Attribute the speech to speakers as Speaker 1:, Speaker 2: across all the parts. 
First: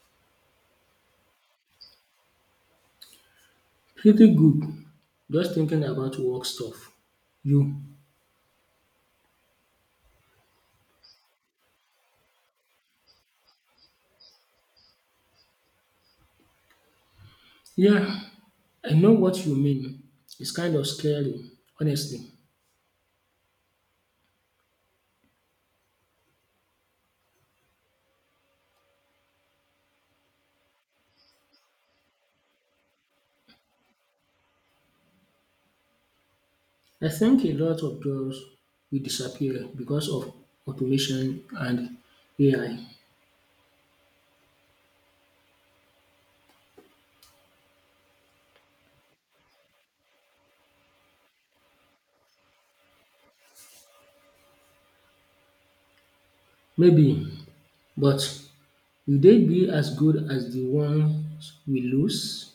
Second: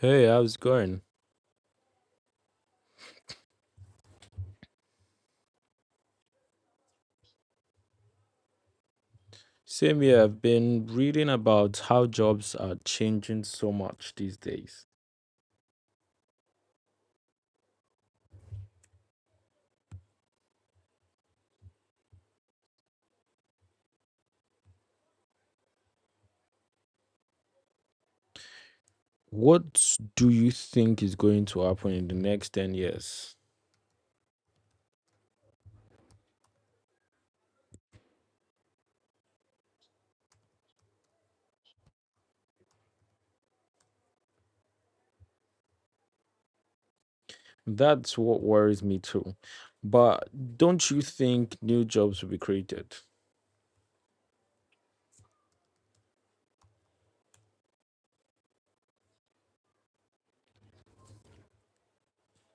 Speaker 1: Hey, how's it going?
Speaker 2: Pretty good. Just thinking about work stuff. You?
Speaker 1: Same here, I've been reading about how jobs are changing so much these days.
Speaker 2: Yeah, I know what you mean. It's kind of scary, honestly.
Speaker 1: What do you think is going to happen in the next 10 years?
Speaker 2: I think a lot of jobs will disappear because of automation and AI.
Speaker 1: That's what worries me too. But don't you think new jobs will be created?
Speaker 2: Maybe, but will they be as good as the ones we lose?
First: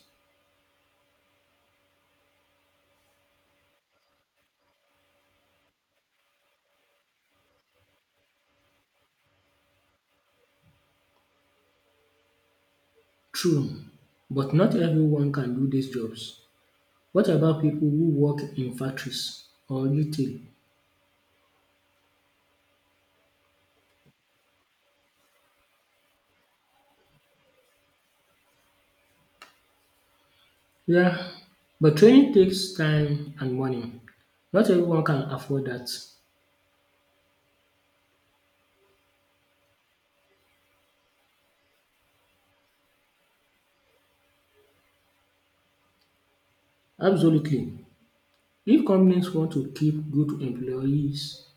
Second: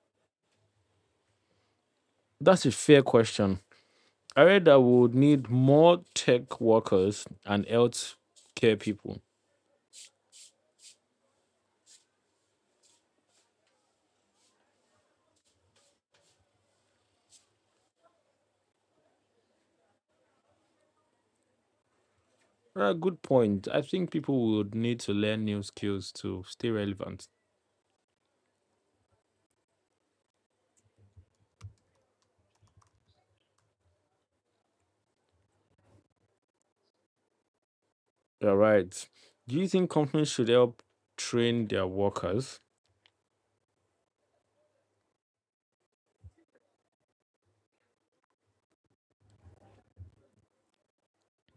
Speaker 1: That's a fair question. I read that we would need more tech workers and health care people.
Speaker 2: True, but not everyone can do these jobs. What about people who work in factories or retail?
Speaker 1: Good point. I think people would need to learn new skills to stay relevant.
Speaker 2: Yeah, but training takes time and money. Not everyone can afford that.
Speaker 1: You're right. Do you think companies should help train their workers?
Speaker 2: Absolutely. If companies want to keep good employees,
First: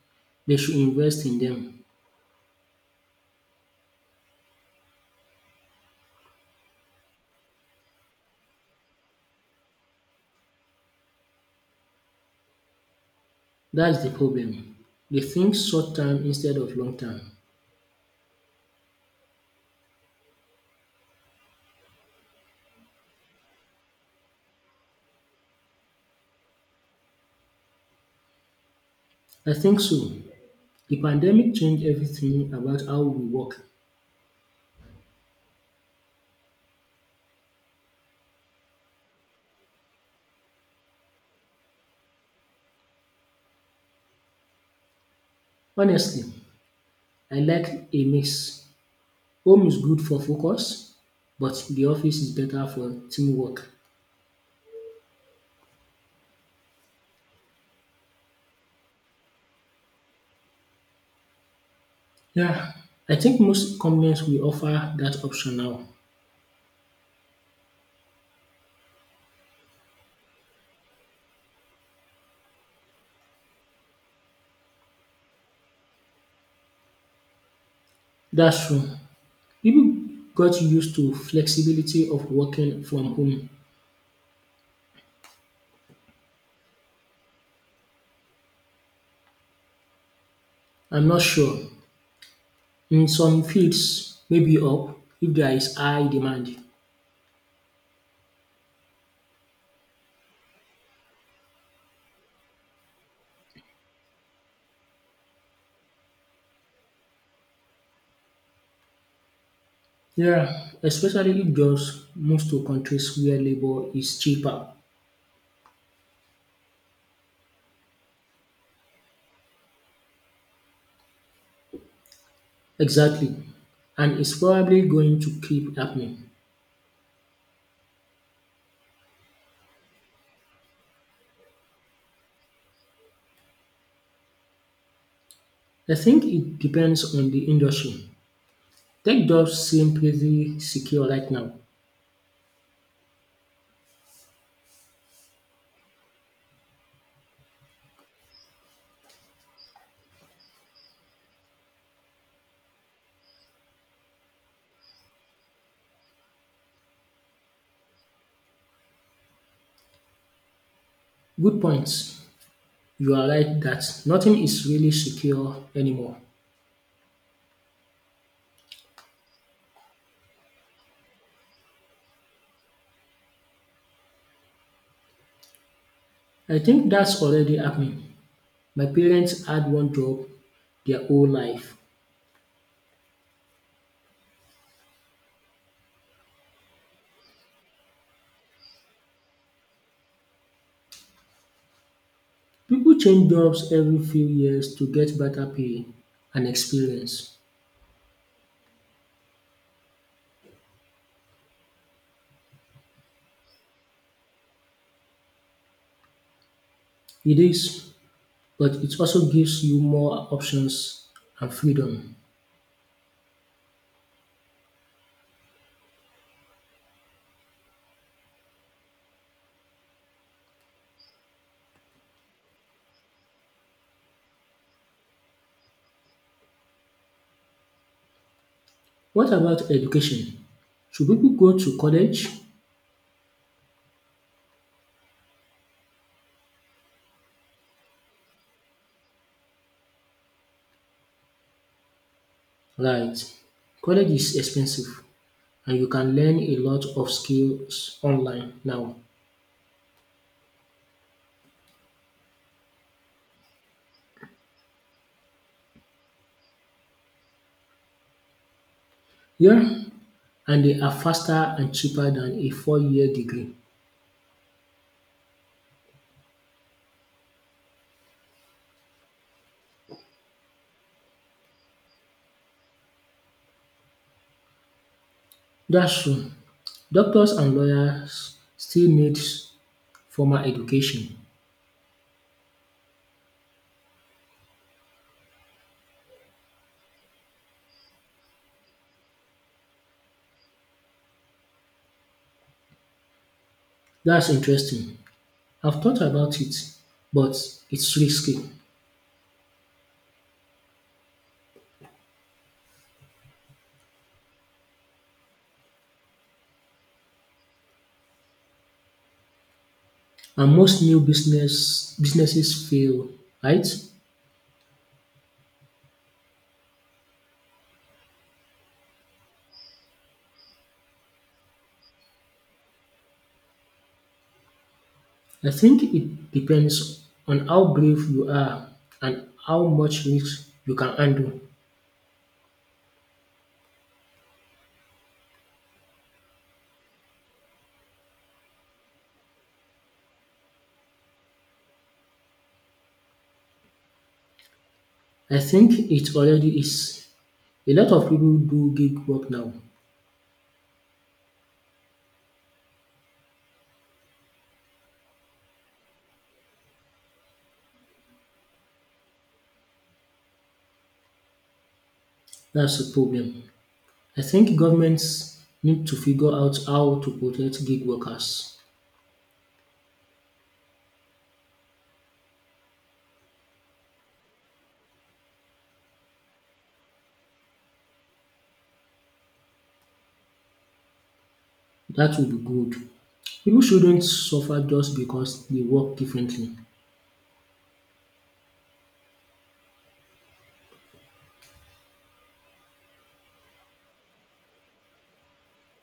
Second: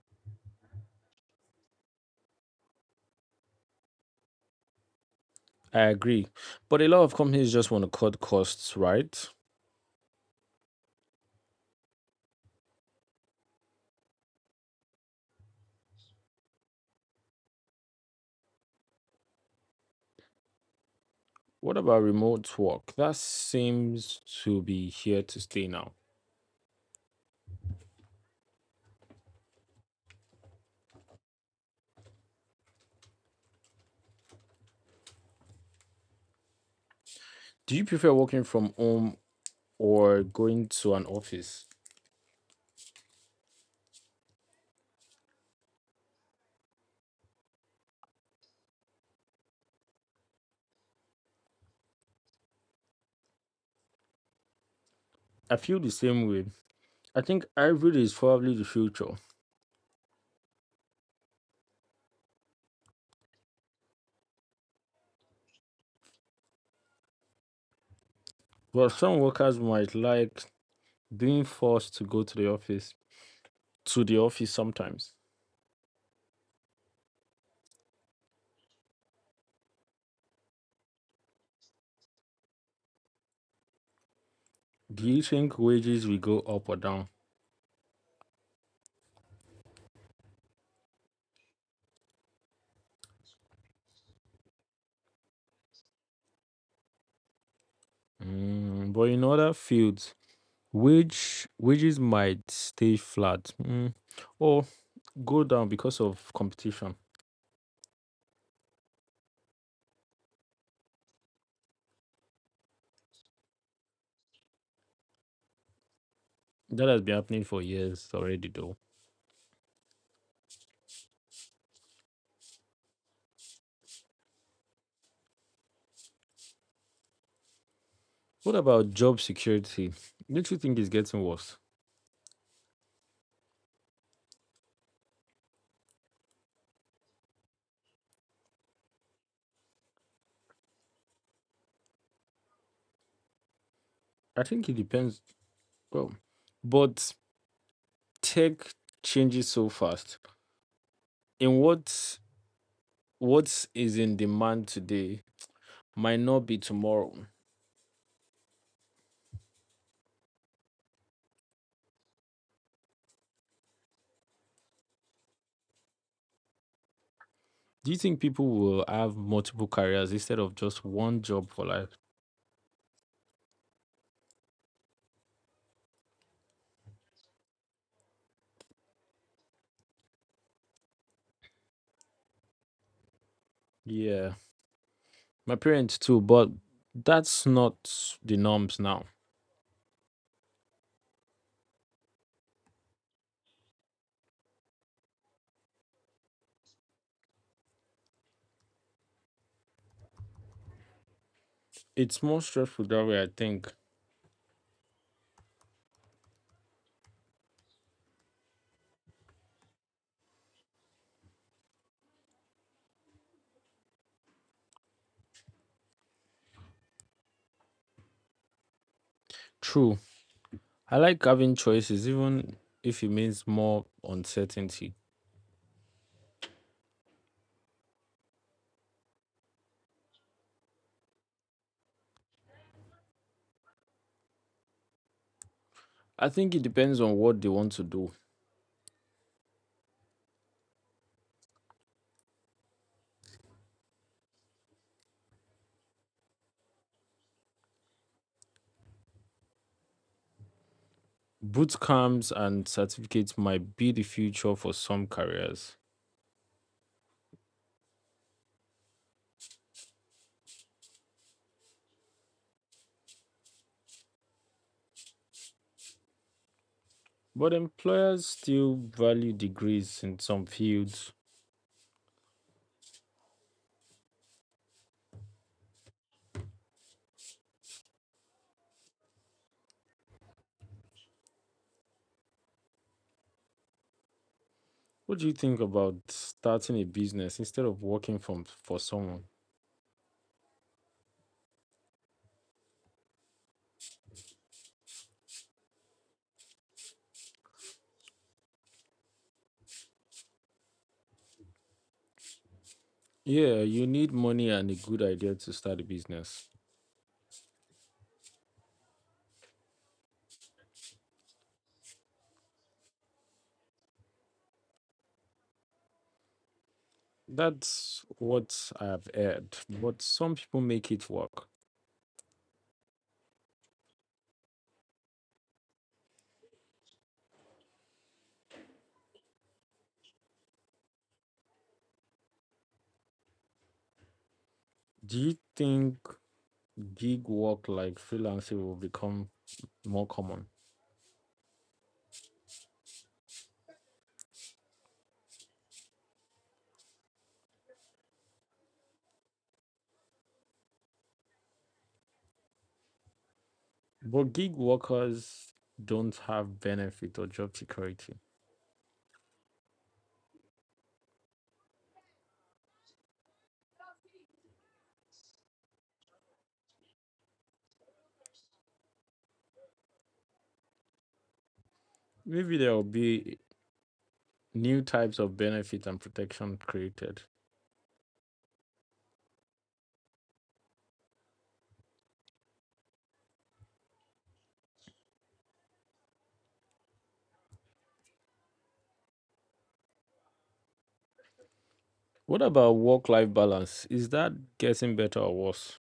Speaker 2: they should invest in them.
Speaker 1: I agree. But a lot of companies just want to cut costs, right?
Speaker 2: That's the problem. They think short term instead of long term.
Speaker 1: What about remote work? That seems to be here to stay now.
Speaker 2: I think so. The pandemic changed everything about how we work.
Speaker 1: Do you prefer working from home or going to an office?
Speaker 2: Honestly, I like a mix. Home is good for focus, but the office is better for teamwork.
Speaker 1: I feel the same way. I think hybrid is probably the future.
Speaker 2: Yeah, I think most companies will offer that option now.
Speaker 1: But some workers might like being forced to go to the office sometimes.
Speaker 2: That's true. People got used to flexibility of working from home.
Speaker 1: Do you think wages will go up or down?
Speaker 2: I'm not sure. In some fields, maybe up if there is high demand.
Speaker 1: But in other fields, wages might stay flat or go down because of competition.
Speaker 2: Yeah, especially if jobs moves to countries where labor is cheaper.
Speaker 1: That has been happening for years already, though.
Speaker 2: Exactly. And it's probably going to keep happening.
Speaker 1: What about job security? Don't you think it's getting worse?
Speaker 2: I think it depends on the industry. Tech jobs seem pretty secure right now.
Speaker 1: I think it depends. Well, but tech changes so fast. In what is in demand today might not be tomorrow.
Speaker 2: Good points. You are right that nothing is really secure anymore.
Speaker 1: Do you think people will have multiple careers instead of just one job for life?
Speaker 2: I think that's already happening. My parents had one job their whole life.
Speaker 1: Yeah. My parents too, but that's not the norms now.
Speaker 2: People change jobs every few years to get better pay and experience.
Speaker 1: It's more stressful that way, I think.
Speaker 2: It is, but it also gives you more options and freedom.
Speaker 1: True. I like having choices, even if it means more uncertainty.
Speaker 2: What about education? Should people go to college?
Speaker 1: I think it depends on what they want to do.
Speaker 2: Right. College is expensive and you can learn a lot of skills online now.
Speaker 1: Boot camps and certificates might be the future for some careers,
Speaker 2: Yeah, and they are faster and cheaper than a 4-year degree.
Speaker 1: but employers still value degrees in some fields.
Speaker 2: That's true. Doctors and lawyers still need formal education.
Speaker 1: What do you think about starting a business instead of working from for someone?
Speaker 2: That's interesting. I've thought about it, but it's risky.
Speaker 1: Yeah, you need money and a good idea to start a business.
Speaker 2: And most new businesses fail, right?
Speaker 1: That's what I've heard, but some people make it work.
Speaker 2: I think it depends on how brave you are and how much risk you can handle.
Speaker 1: Do you think gig work like freelancing will become more common?
Speaker 2: I think it already is. A lot of people do gig work now.
Speaker 1: But gig workers don't have benefit or job security.
Speaker 2: That's a problem. I think governments need to figure out how to protect gig workers.
Speaker 1: Maybe there will be new types of benefit and protection created.
Speaker 2: That would be good. People shouldn't suffer just because they work differently.
Speaker 1: What about work-life balance? Is that getting better or worse?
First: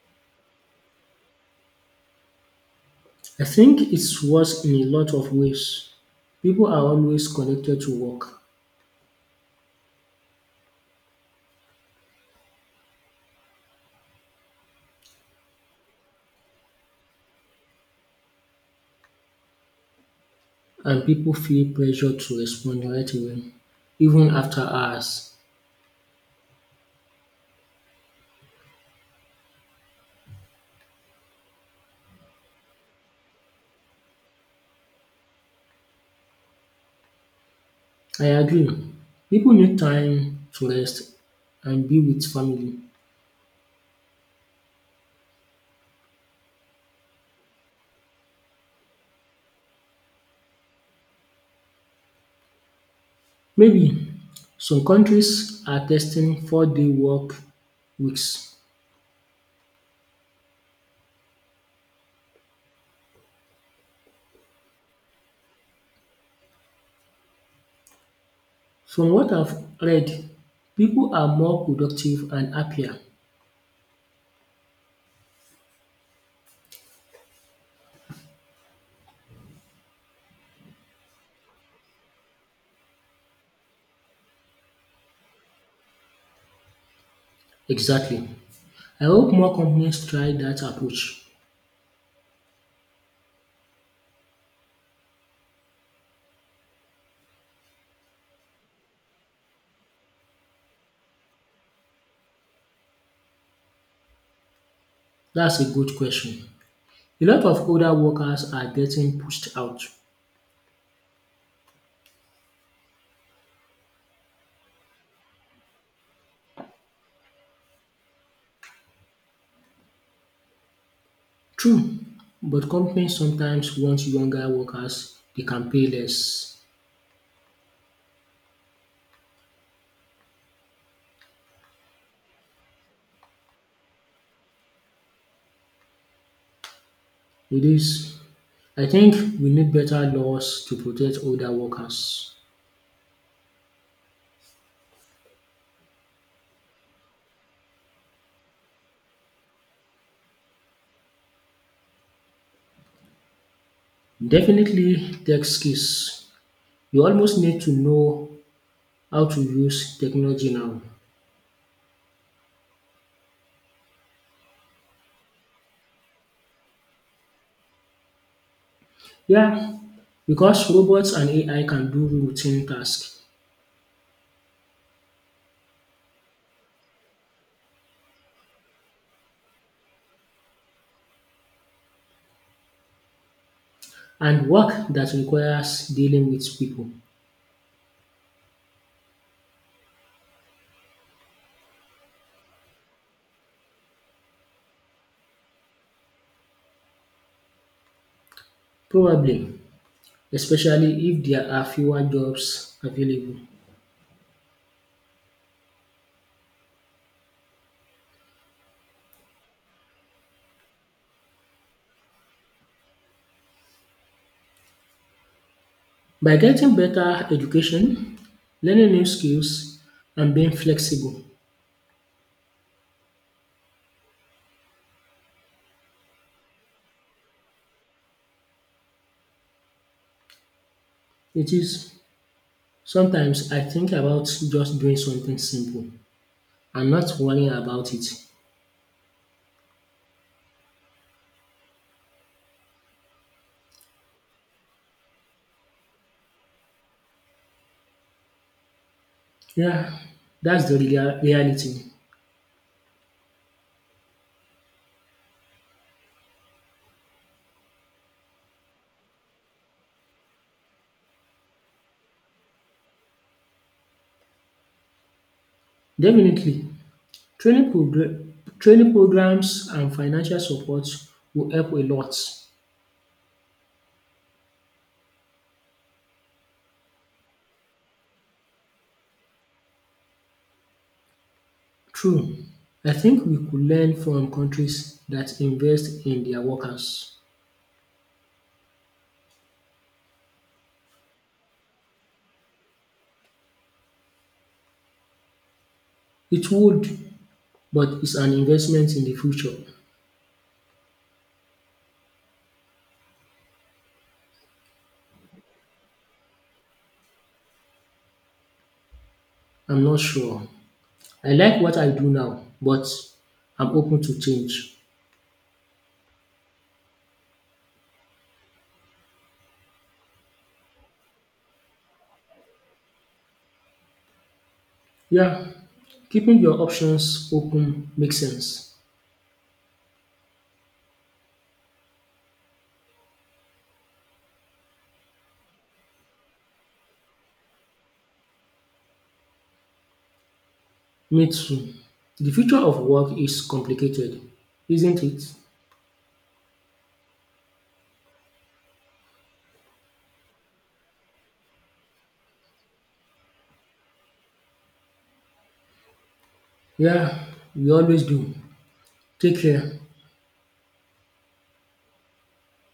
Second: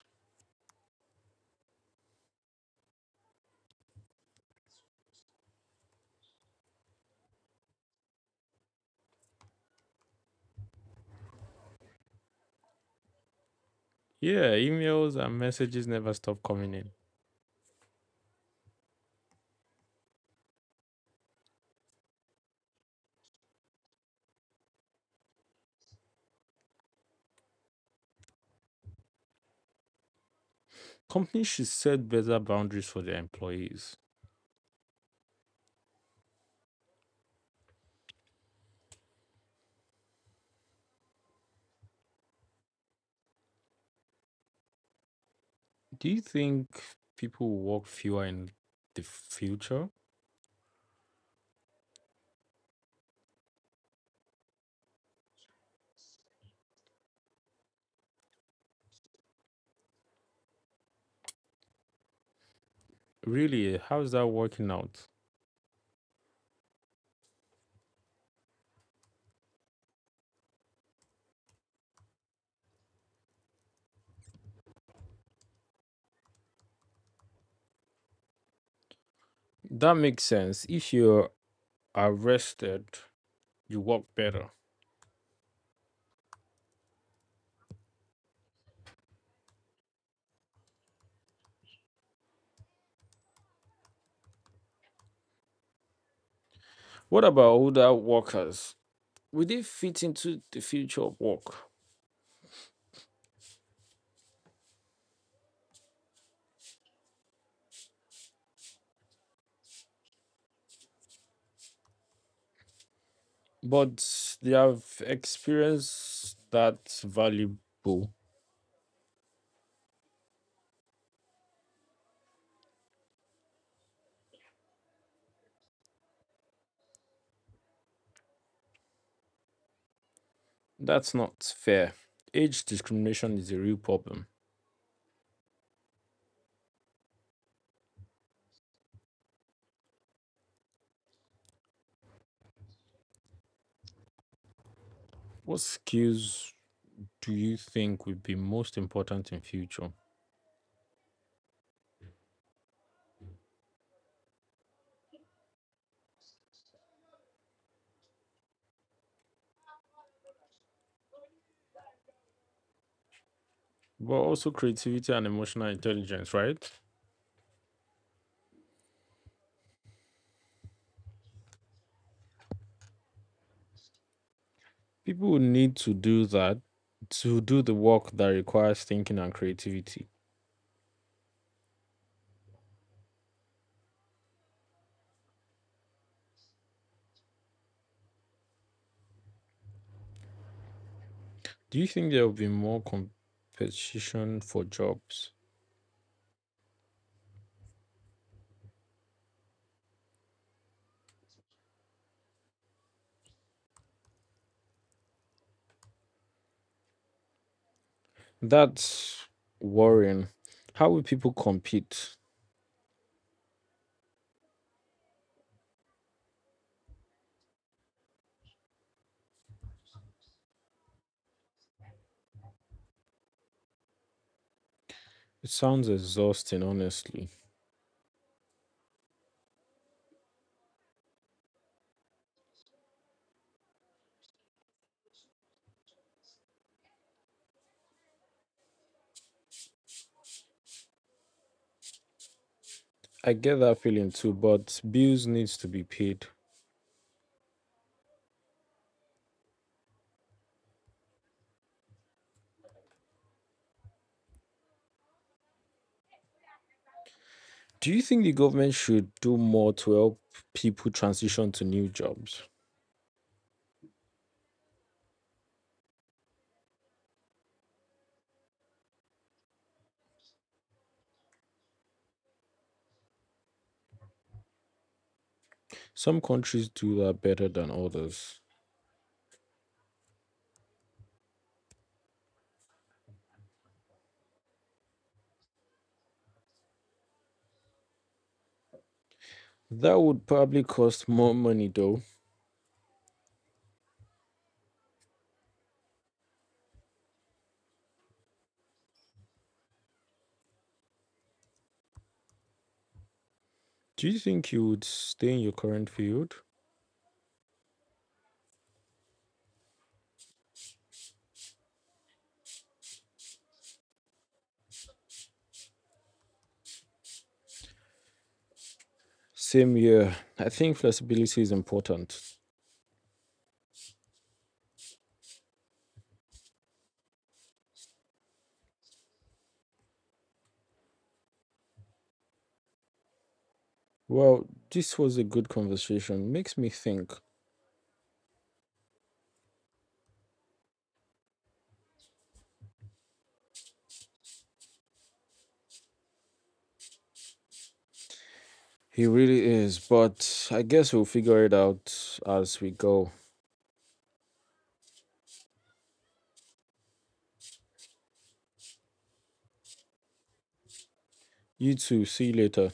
Speaker 2: I think it's worse in a lot of ways. People are always connected to work,
Speaker 1: Yeah, emails and messages never stop coming in.
Speaker 2: and people feel pressure to respond right away, even after hours.
Speaker 1: Companies should set better boundaries for their employees.
Speaker 2: I agree. People need time to rest and be with family.
Speaker 1: Do you think people will walk fewer in the future?
Speaker 2: Maybe some countries are testing 4-day work weeks.
Speaker 1: Really, how's that working out?
Speaker 2: From what I've read, people are more productive and happier.
Speaker 1: That makes sense. If you're arrested, you walk better.
Speaker 2: Exactly. I hope more companies try that approach.
Speaker 1: What about older workers? Will they fit into the future of work?
Speaker 2: That's a good question. A lot of older workers are getting pushed out.
Speaker 1: But they have experience that's valuable.
Speaker 2: True, but companies sometimes want younger workers they can pay less.
Speaker 1: That's not fair. Age discrimination is a real problem.
Speaker 2: It is. I think we need better laws to protect older workers.
Speaker 1: What skills do you think would be most important in future?
Speaker 2: Definitely tech skills. You almost need to know how to use technology now.
Speaker 1: But also creativity and emotional intelligence, right?
Speaker 2: Yeah, because robots and AI can do routine tasks
Speaker 1: People will need to do that to do the work that requires thinking and creativity.
Speaker 2: and work that requires dealing with people,
Speaker 1: Do you think there will be more competition for jobs?
Speaker 2: probably, especially if there are fewer jobs available.
Speaker 1: That's worrying. How will people compete?
Speaker 2: By getting better education, learning new skills, and being flexible,
Speaker 1: It sounds exhausting, honestly.
Speaker 2: it is sometimes I think about just doing something simple and not worrying about it.
Speaker 1: I get that feeling too, but bills needs to be paid.
Speaker 2: Yeah, that's the reality.
Speaker 1: Do you think the government should do more to help people transition to new jobs?
Speaker 2: Definitely, training progr- training programs and financial support will help a lot.
Speaker 1: Some countries do that better than others.
Speaker 2: True, I think we could learn from countries that invest in their workers.
Speaker 1: That would probably cost more money though.
Speaker 2: It would, but it's an investment in the future.
Speaker 1: Do you think you would stay in your current field?
Speaker 2: I'm not sure. I like what I do now, but I'm open to change.
Speaker 1: Same here. I think flexibility is important.
Speaker 2: Yeah, keeping your options open makes sense.
Speaker 1: Well, this was a good conversation. Makes me think.
Speaker 2: Me too. The future of work is complicated, isn't it?
Speaker 1: He really is, but I guess we'll figure it out as we go.
Speaker 2: Yeah, we always do. Take care.
Speaker 1: You too. See you later.